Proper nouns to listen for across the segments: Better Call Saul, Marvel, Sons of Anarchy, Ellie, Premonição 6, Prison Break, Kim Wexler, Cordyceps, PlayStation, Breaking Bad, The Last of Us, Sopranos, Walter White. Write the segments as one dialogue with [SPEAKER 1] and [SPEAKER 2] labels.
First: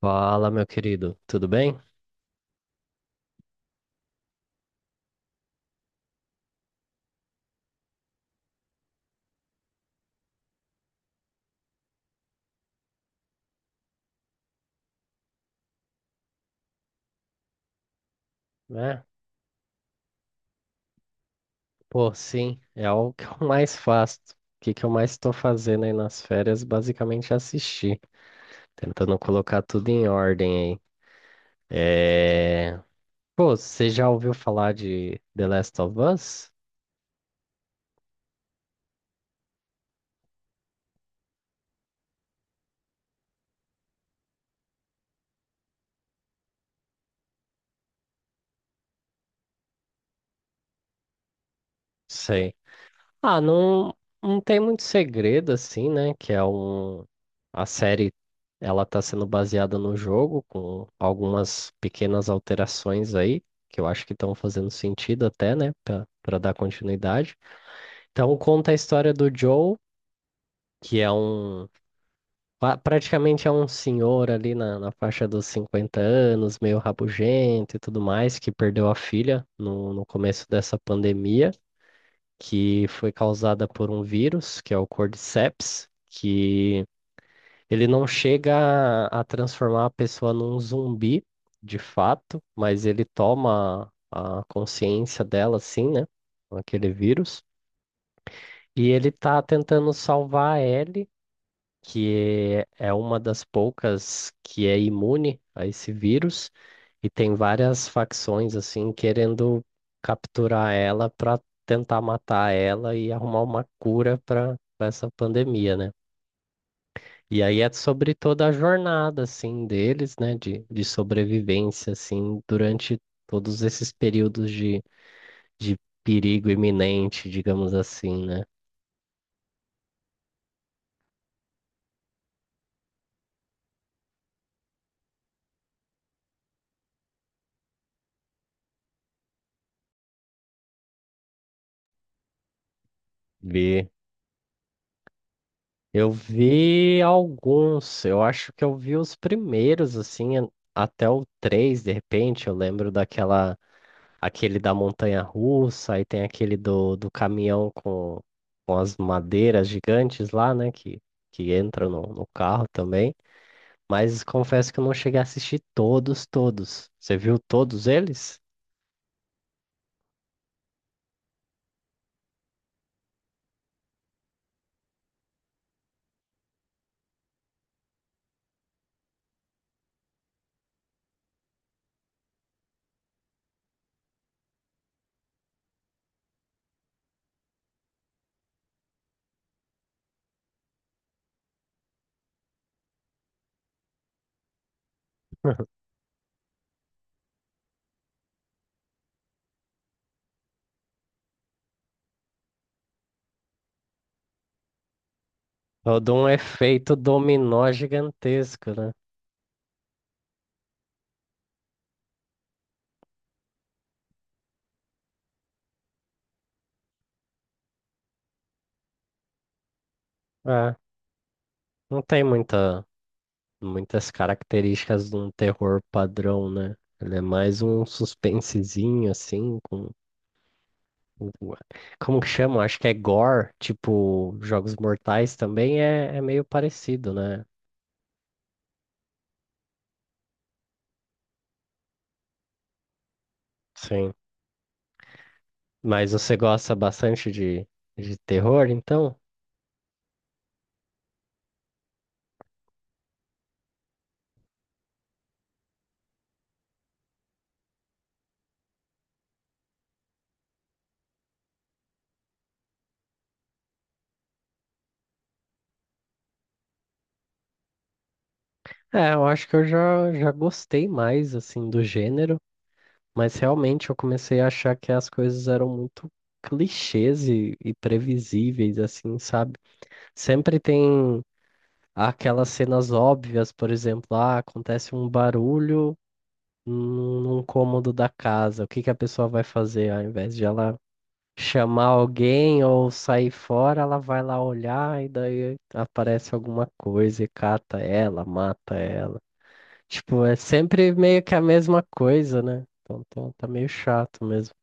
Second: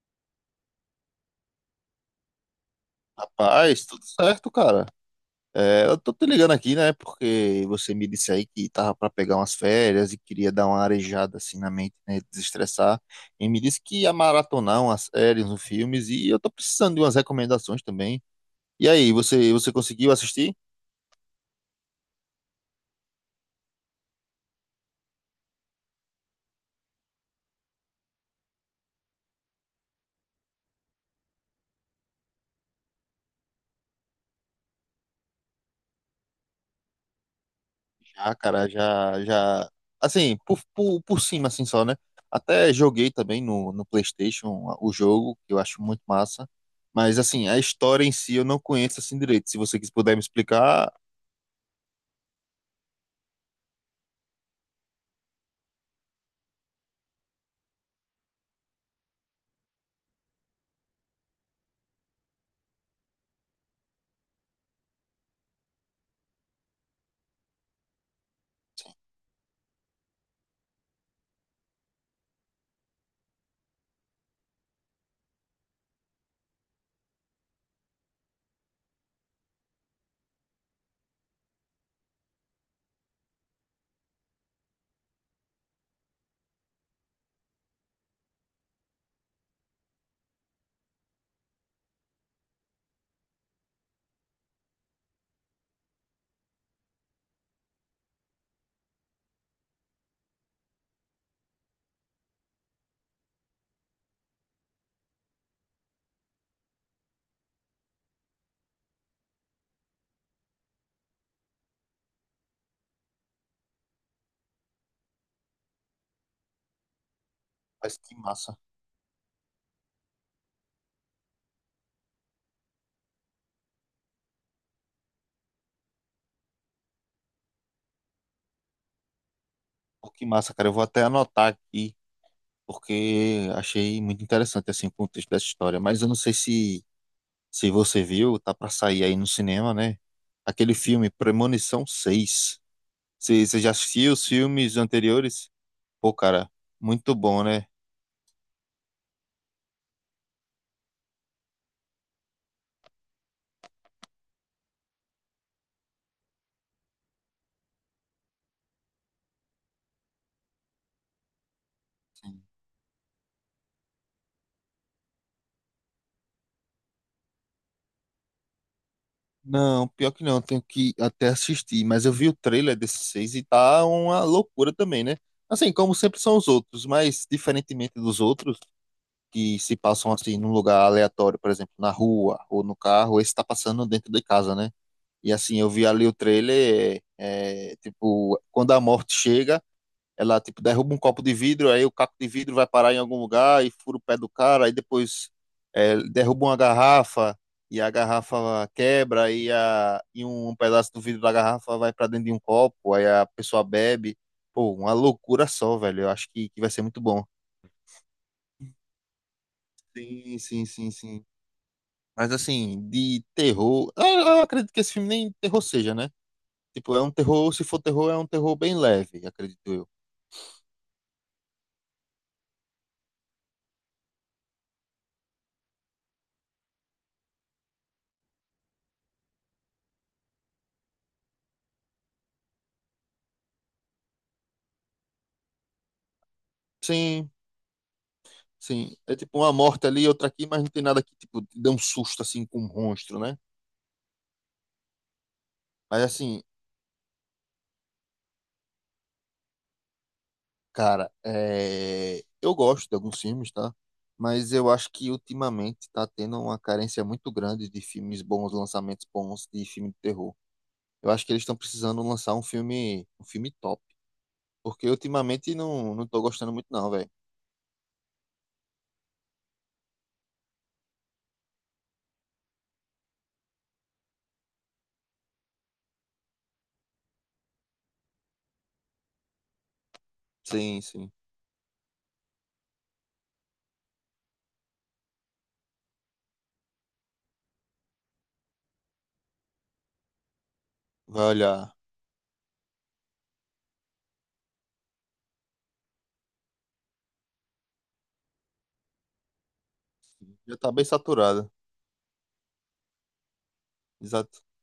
[SPEAKER 1] Fala, meu querido, tudo bem?
[SPEAKER 2] Rapaz, tudo certo, cara. É, eu tô te ligando aqui, né? Porque você me disse aí que tava pra pegar umas férias e queria dar uma arejada assim na mente, né? Desestressar. E me disse que ia maratonar umas séries, uns filmes e eu tô precisando de umas recomendações também. E
[SPEAKER 1] É?
[SPEAKER 2] aí, você conseguiu assistir?
[SPEAKER 1] Pô, sim, é o que eu mais faço. O que que eu mais estou fazendo aí nas férias, basicamente é assistir, tentando colocar tudo em ordem aí. É... Pô, você já ouviu falar de The Last of Us?
[SPEAKER 2] Já, cara, já assim, por cima assim só, né? Até joguei também no PlayStation o jogo, que eu acho muito massa. Mas assim, a história em si eu não conheço assim direito. Se você quis puder me explicar.
[SPEAKER 1] Sei. Ah, não, não tem muito segredo assim, né? Que é um. A série, ela tá sendo baseada no jogo, com algumas pequenas alterações aí, que eu acho que estão fazendo sentido até, né? Pra dar continuidade. Então, conta a história do Joe, que é um. Pa- praticamente é um senhor ali na faixa dos 50 anos, meio rabugento e tudo mais, que perdeu a filha no começo dessa pandemia, que foi causada por um vírus, que é o Cordyceps, que ele não chega a transformar a pessoa num zumbi, de fato, mas ele toma a consciência dela, assim, né, com aquele vírus. E ele tá tentando salvar a Ellie, que é uma das poucas que é imune a esse vírus, e tem várias facções assim querendo capturar ela para tentar matar ela e arrumar uma cura para essa pandemia, né? E aí é
[SPEAKER 2] Mas
[SPEAKER 1] sobre
[SPEAKER 2] que
[SPEAKER 1] toda a
[SPEAKER 2] massa.
[SPEAKER 1] jornada assim deles, né, de sobrevivência assim durante todos esses períodos de perigo iminente, digamos assim, né?
[SPEAKER 2] Pô, que massa, cara. Eu vou até anotar aqui, porque achei muito interessante assim, o contexto dessa história. Mas eu não sei se você viu, tá pra sair aí no cinema, né? Aquele filme Premonição 6. Você já
[SPEAKER 1] Ver
[SPEAKER 2] assistiu os filmes anteriores?
[SPEAKER 1] Eu
[SPEAKER 2] Pô, cara,
[SPEAKER 1] vi
[SPEAKER 2] muito bom, né?
[SPEAKER 1] alguns, eu acho que eu vi os primeiros, assim, até o 3. De repente, eu lembro aquele da montanha russa, aí tem aquele do caminhão com as madeiras gigantes lá, né, que entram no
[SPEAKER 2] Sim.
[SPEAKER 1] carro também, mas confesso que eu não cheguei a assistir todos, todos. Você viu todos eles?
[SPEAKER 2] Não, pior que não, eu tenho que até assistir, mas eu vi o trailer desse 6 e tá uma loucura também, né? Assim, como sempre são os outros, mas diferentemente dos outros, que se passam assim num lugar aleatório, por exemplo, na rua ou no carro, esse tá passando dentro de casa, né? E assim, eu vi ali o trailer, tipo, quando a morte chega, ela tipo derruba um copo de vidro, aí o caco de vidro vai parar em algum lugar e fura o pé do cara, aí depois é, derruba uma garrafa e a garrafa quebra e, a, e um pedaço do vidro da garrafa vai para dentro de um copo, aí a pessoa bebe. Pô, uma loucura só, velho. Eu
[SPEAKER 1] Todo um
[SPEAKER 2] acho que vai ser
[SPEAKER 1] efeito
[SPEAKER 2] muito bom.
[SPEAKER 1] dominó gigantesco, né?
[SPEAKER 2] Sim, sim, sim, sim. Mas assim, de terror. Eu acredito que esse filme nem terror seja, né? Tipo, é um terror, se for terror, é um terror bem leve, acredito eu.
[SPEAKER 1] É, não tem muitas características de um terror padrão, né? Ele é mais um suspensezinho, assim, com- como que chama? Acho que é gore, tipo, Jogos Mortais também é meio parecido,
[SPEAKER 2] Sim,
[SPEAKER 1] né?
[SPEAKER 2] sim. É tipo uma morte ali, outra aqui, mas não tem nada que, tipo, te dê um susto assim com um monstro, né?
[SPEAKER 1] Sim.
[SPEAKER 2] Mas
[SPEAKER 1] Mas você
[SPEAKER 2] assim,
[SPEAKER 1] gosta bastante de terror, então?
[SPEAKER 2] cara, é... eu gosto de alguns filmes, tá? Mas eu acho que ultimamente tá tendo uma carência muito grande de filmes bons, lançamentos bons de filme de terror. Eu acho que eles estão precisando lançar um filme top. Porque ultimamente não tô gostando muito, não, velho.
[SPEAKER 1] É, eu acho que eu já gostei mais, assim, do gênero, mas realmente eu comecei a achar que as coisas eram muito clichês e previsíveis, assim, sabe? Sempre
[SPEAKER 2] Sim, sim.
[SPEAKER 1] tem aquelas cenas óbvias, por exemplo, ah, acontece um barulho num cômodo da casa, o que que a pessoa vai fazer? Ao invés de ela
[SPEAKER 2] Vai olhar.
[SPEAKER 1] chamar alguém ou sair fora, ela vai lá olhar e daí aparece alguma coisa e cata ela, mata ela. Tipo, é
[SPEAKER 2] Já tá bem
[SPEAKER 1] sempre meio que a
[SPEAKER 2] saturada.
[SPEAKER 1] mesma coisa, né? Então tá, tá meio chato
[SPEAKER 2] Exato.
[SPEAKER 1] mesmo.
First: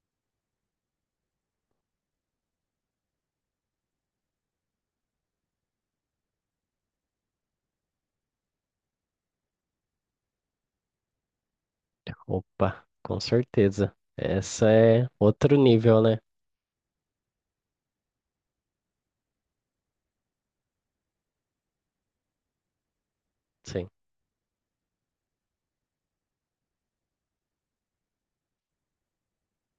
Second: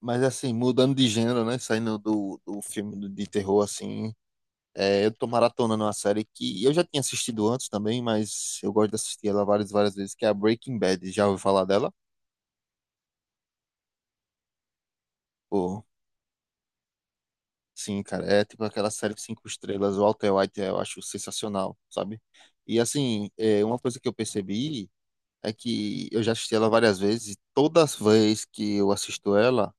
[SPEAKER 2] Mas assim, mudando de gênero, né? Saindo do filme de terror, assim. É, eu tô maratonando uma série que eu já tinha assistido antes também, mas eu gosto de assistir ela várias vezes, que é a Breaking Bad. Já ouviu falar dela?
[SPEAKER 1] Opa, com certeza. Essa é outro
[SPEAKER 2] Pô,
[SPEAKER 1] nível, né?
[SPEAKER 2] sim, cara. É tipo aquela série de cinco estrelas. O Walter White eu acho sensacional, sabe? E assim, é, uma
[SPEAKER 1] Sim,
[SPEAKER 2] coisa que eu percebi é que eu já assisti ela várias vezes e todas as vezes que eu assisto ela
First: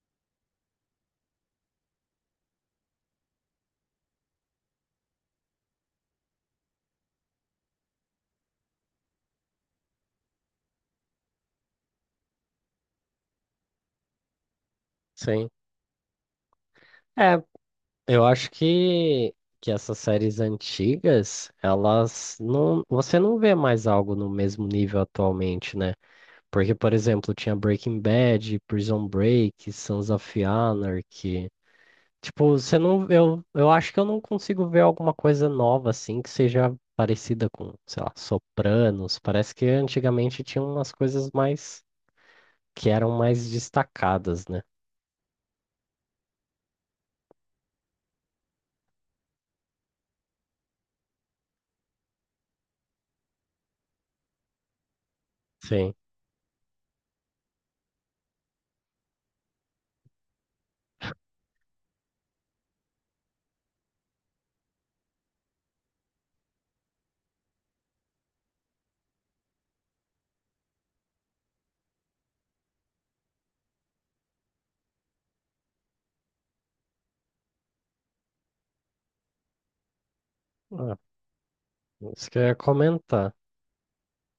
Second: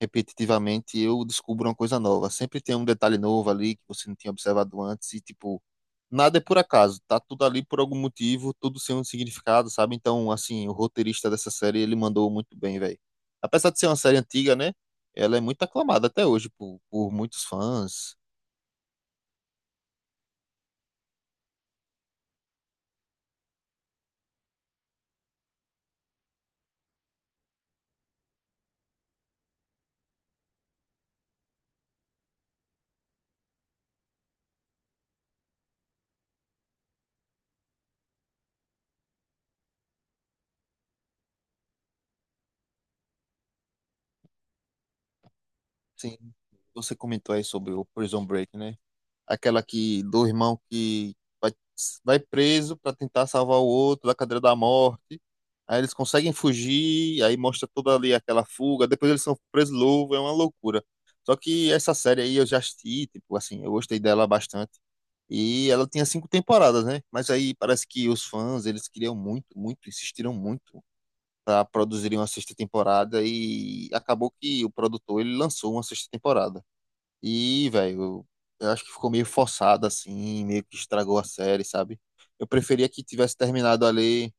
[SPEAKER 2] repetitivamente, eu descubro uma coisa nova. Sempre tem um detalhe novo ali que você não tinha observado antes e, tipo, nada é por acaso. Tá tudo ali por algum motivo, tudo sem um significado, sabe? Então, assim, o roteirista dessa série, ele mandou muito bem, velho. Apesar de ser uma série antiga, né? Ela é
[SPEAKER 1] sim.
[SPEAKER 2] muito aclamada até hoje por
[SPEAKER 1] É,
[SPEAKER 2] muitos fãs.
[SPEAKER 1] eu acho que essas séries antigas, elas não. você não vê mais algo no mesmo nível atualmente, né? Porque, por exemplo, tinha Breaking Bad, Prison Break, Sons of Anarchy. Tipo, você não, eu, acho que eu não consigo ver alguma coisa nova assim que seja parecida com, sei lá, Sopranos. Parece que antigamente tinha umas coisas mais que eram mais destacadas, né?
[SPEAKER 2] Sim, você comentou aí sobre o Prison Break, né? Aquela que do irmão que vai, vai preso para tentar salvar o outro da cadeira da morte. Aí
[SPEAKER 1] Sim.
[SPEAKER 2] eles conseguem fugir, aí mostra toda ali aquela fuga, depois eles são presos louvo, é uma loucura. Só que essa série aí eu já assisti, tipo assim, eu gostei dela bastante. E ela tinha cinco temporadas, né? Mas aí parece que os fãs, eles queriam muito, insistiram muito para produzirem uma sexta temporada e acabou que o produtor ele lançou uma sexta temporada. E, velho, eu acho que ficou meio forçado, assim, meio que
[SPEAKER 1] Ah,
[SPEAKER 2] estragou a série, sabe?
[SPEAKER 1] isso que eu
[SPEAKER 2] Eu
[SPEAKER 1] ia
[SPEAKER 2] preferia que
[SPEAKER 1] comentar.
[SPEAKER 2] tivesse terminado ali,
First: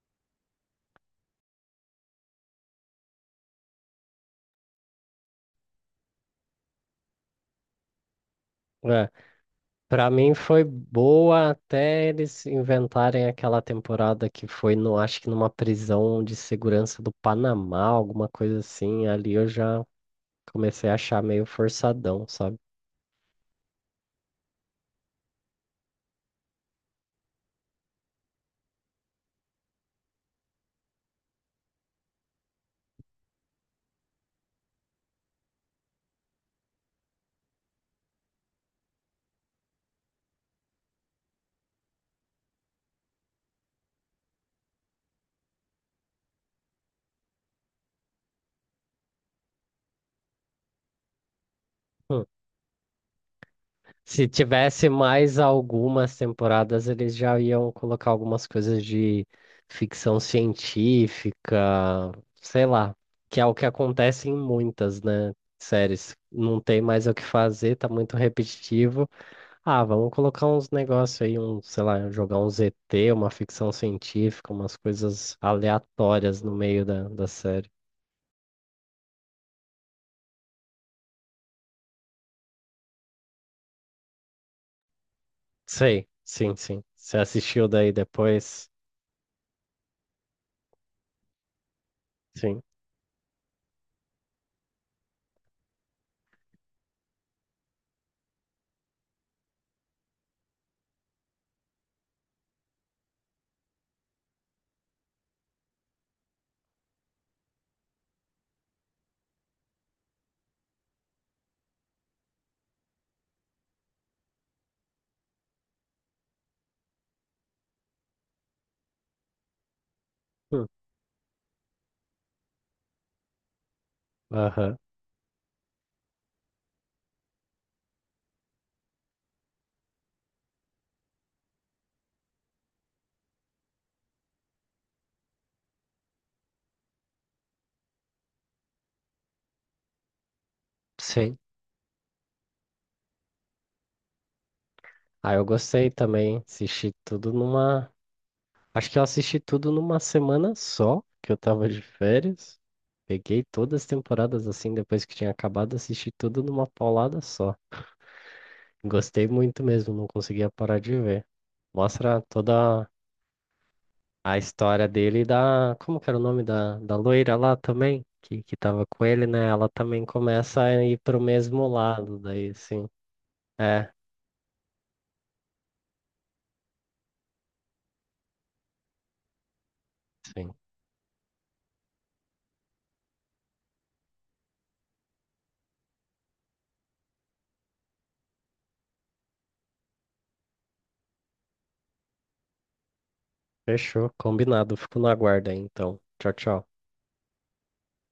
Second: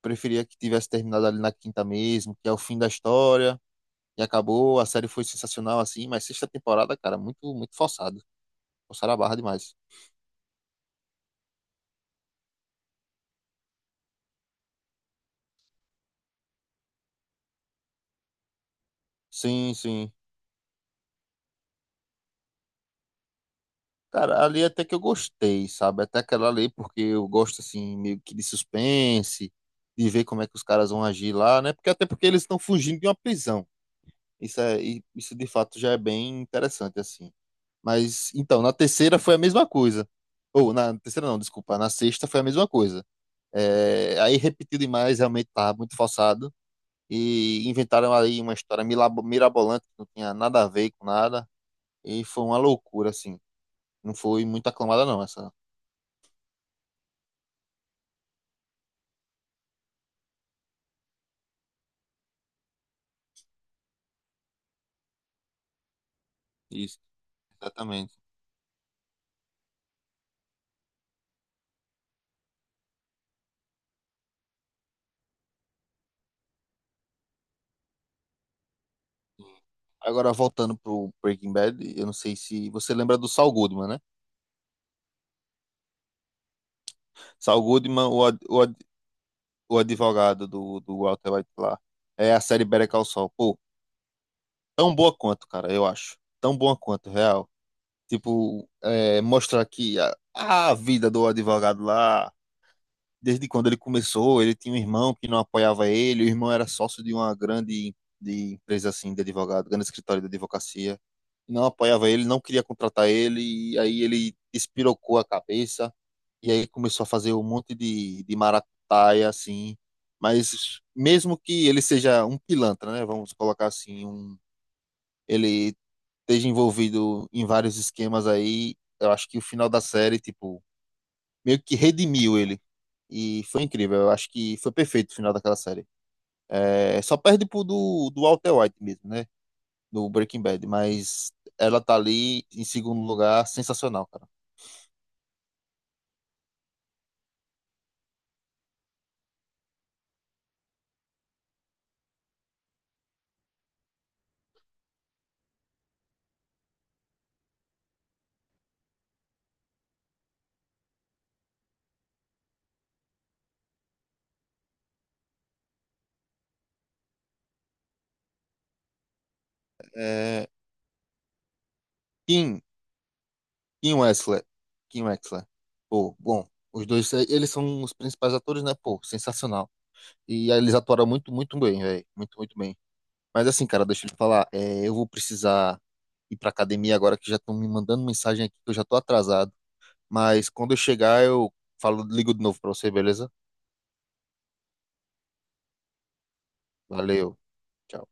[SPEAKER 2] preferia que tivesse terminado ali na quinta mesmo, que é o fim da história, e acabou, a série foi sensacional, assim, mas sexta temporada, cara, muito forçado.
[SPEAKER 1] É,
[SPEAKER 2] Forçaram a barra demais.
[SPEAKER 1] para mim foi boa até eles inventarem aquela temporada que foi no, acho que numa prisão de segurança do Panamá, alguma coisa assim. Ali eu
[SPEAKER 2] Sim,
[SPEAKER 1] já
[SPEAKER 2] sim.
[SPEAKER 1] comecei a achar meio forçadão, sabe?
[SPEAKER 2] Cara, ali até que eu gostei, sabe? Até aquela ali, porque eu gosto, assim, meio que de suspense, de ver como é que os caras vão agir lá, né? Porque até porque eles estão fugindo de uma prisão. Isso é, e isso de fato já é bem interessante, assim. Mas, então, na terceira foi a mesma coisa. Ou, na terceira não, desculpa, na sexta foi a mesma coisa. É, aí repetiu demais, realmente tava muito forçado. E inventaram aí uma história mirabolante, que não tinha nada a ver com nada. E foi uma loucura, assim. Não
[SPEAKER 1] Se
[SPEAKER 2] foi muito
[SPEAKER 1] tivesse
[SPEAKER 2] aclamada, não,
[SPEAKER 1] mais
[SPEAKER 2] essa.
[SPEAKER 1] algumas temporadas, eles já iam colocar algumas coisas de ficção científica, sei lá, que é o que acontece em muitas, né, séries. Não tem
[SPEAKER 2] Isso,
[SPEAKER 1] mais o que fazer, tá muito
[SPEAKER 2] exatamente.
[SPEAKER 1] repetitivo. Ah, vamos colocar uns negócios aí, um, sei lá, jogar um ZT, uma ficção científica, umas coisas aleatórias no meio da série.
[SPEAKER 2] Agora, voltando pro Breaking Bad, eu não sei se você lembra do Saul Goodman, né?
[SPEAKER 1] Sei, sim, sim. Você
[SPEAKER 2] Saul
[SPEAKER 1] assistiu daí
[SPEAKER 2] Goodman,
[SPEAKER 1] depois?
[SPEAKER 2] O advogado do Walter White lá. É a
[SPEAKER 1] Sim.
[SPEAKER 2] série Better Call Saul. Pô, tão boa quanto, cara, eu acho. Tão boa quanto, real. Tipo, é, mostrar que a vida do advogado lá, desde quando ele começou, ele tinha um irmão que não apoiava ele, o irmão era sócio de uma grande de empresa assim de advogado, grande escritório de advocacia. Não apoiava ele, não queria contratar ele, e aí ele espirocou a cabeça e aí começou a fazer um monte de maracutaia, assim.
[SPEAKER 1] Hum.
[SPEAKER 2] Mas mesmo que ele seja um pilantra, né? Vamos colocar assim, um,
[SPEAKER 1] Aham.
[SPEAKER 2] ele esteja envolvido em vários esquemas aí, eu acho que o final da série, tipo, meio que redimiu ele. E foi incrível, eu acho que foi perfeito o final daquela série. É, só perde pro do Walter White mesmo, né? Do Breaking Bad, mas
[SPEAKER 1] Sim.
[SPEAKER 2] ela tá ali em segundo lugar, sensacional, cara.
[SPEAKER 1] Ah, eu gostei também. Assisti tudo numa. Acho que eu assisti tudo numa semana só, que eu tava de férias. Peguei todas as temporadas assim, depois que tinha acabado, assisti tudo numa paulada só. Gostei muito mesmo, não conseguia parar de ver. Mostra toda a história dele e da. Como que era o nome da loira lá também? Que tava com ele, né? Ela também
[SPEAKER 2] É,
[SPEAKER 1] começa a ir pro mesmo lado, daí
[SPEAKER 2] Kim
[SPEAKER 1] sim. É,
[SPEAKER 2] Kim Wexler. Kim Wexler. Pô, bom, os dois, eles são os principais atores, né? Pô, sensacional. E
[SPEAKER 1] sim.
[SPEAKER 2] aí eles atuaram muito bem, velho. Muito bem. Mas assim, cara, deixa eu te falar, eu vou precisar ir pra academia agora que já estão me mandando mensagem aqui que eu já tô atrasado. Mas quando eu chegar, eu falo, ligo de novo pra você, beleza?
[SPEAKER 1] Fechou, combinado. Fico no aguardo aí, então. Tchau, tchau.
[SPEAKER 2] Valeu. Tchau.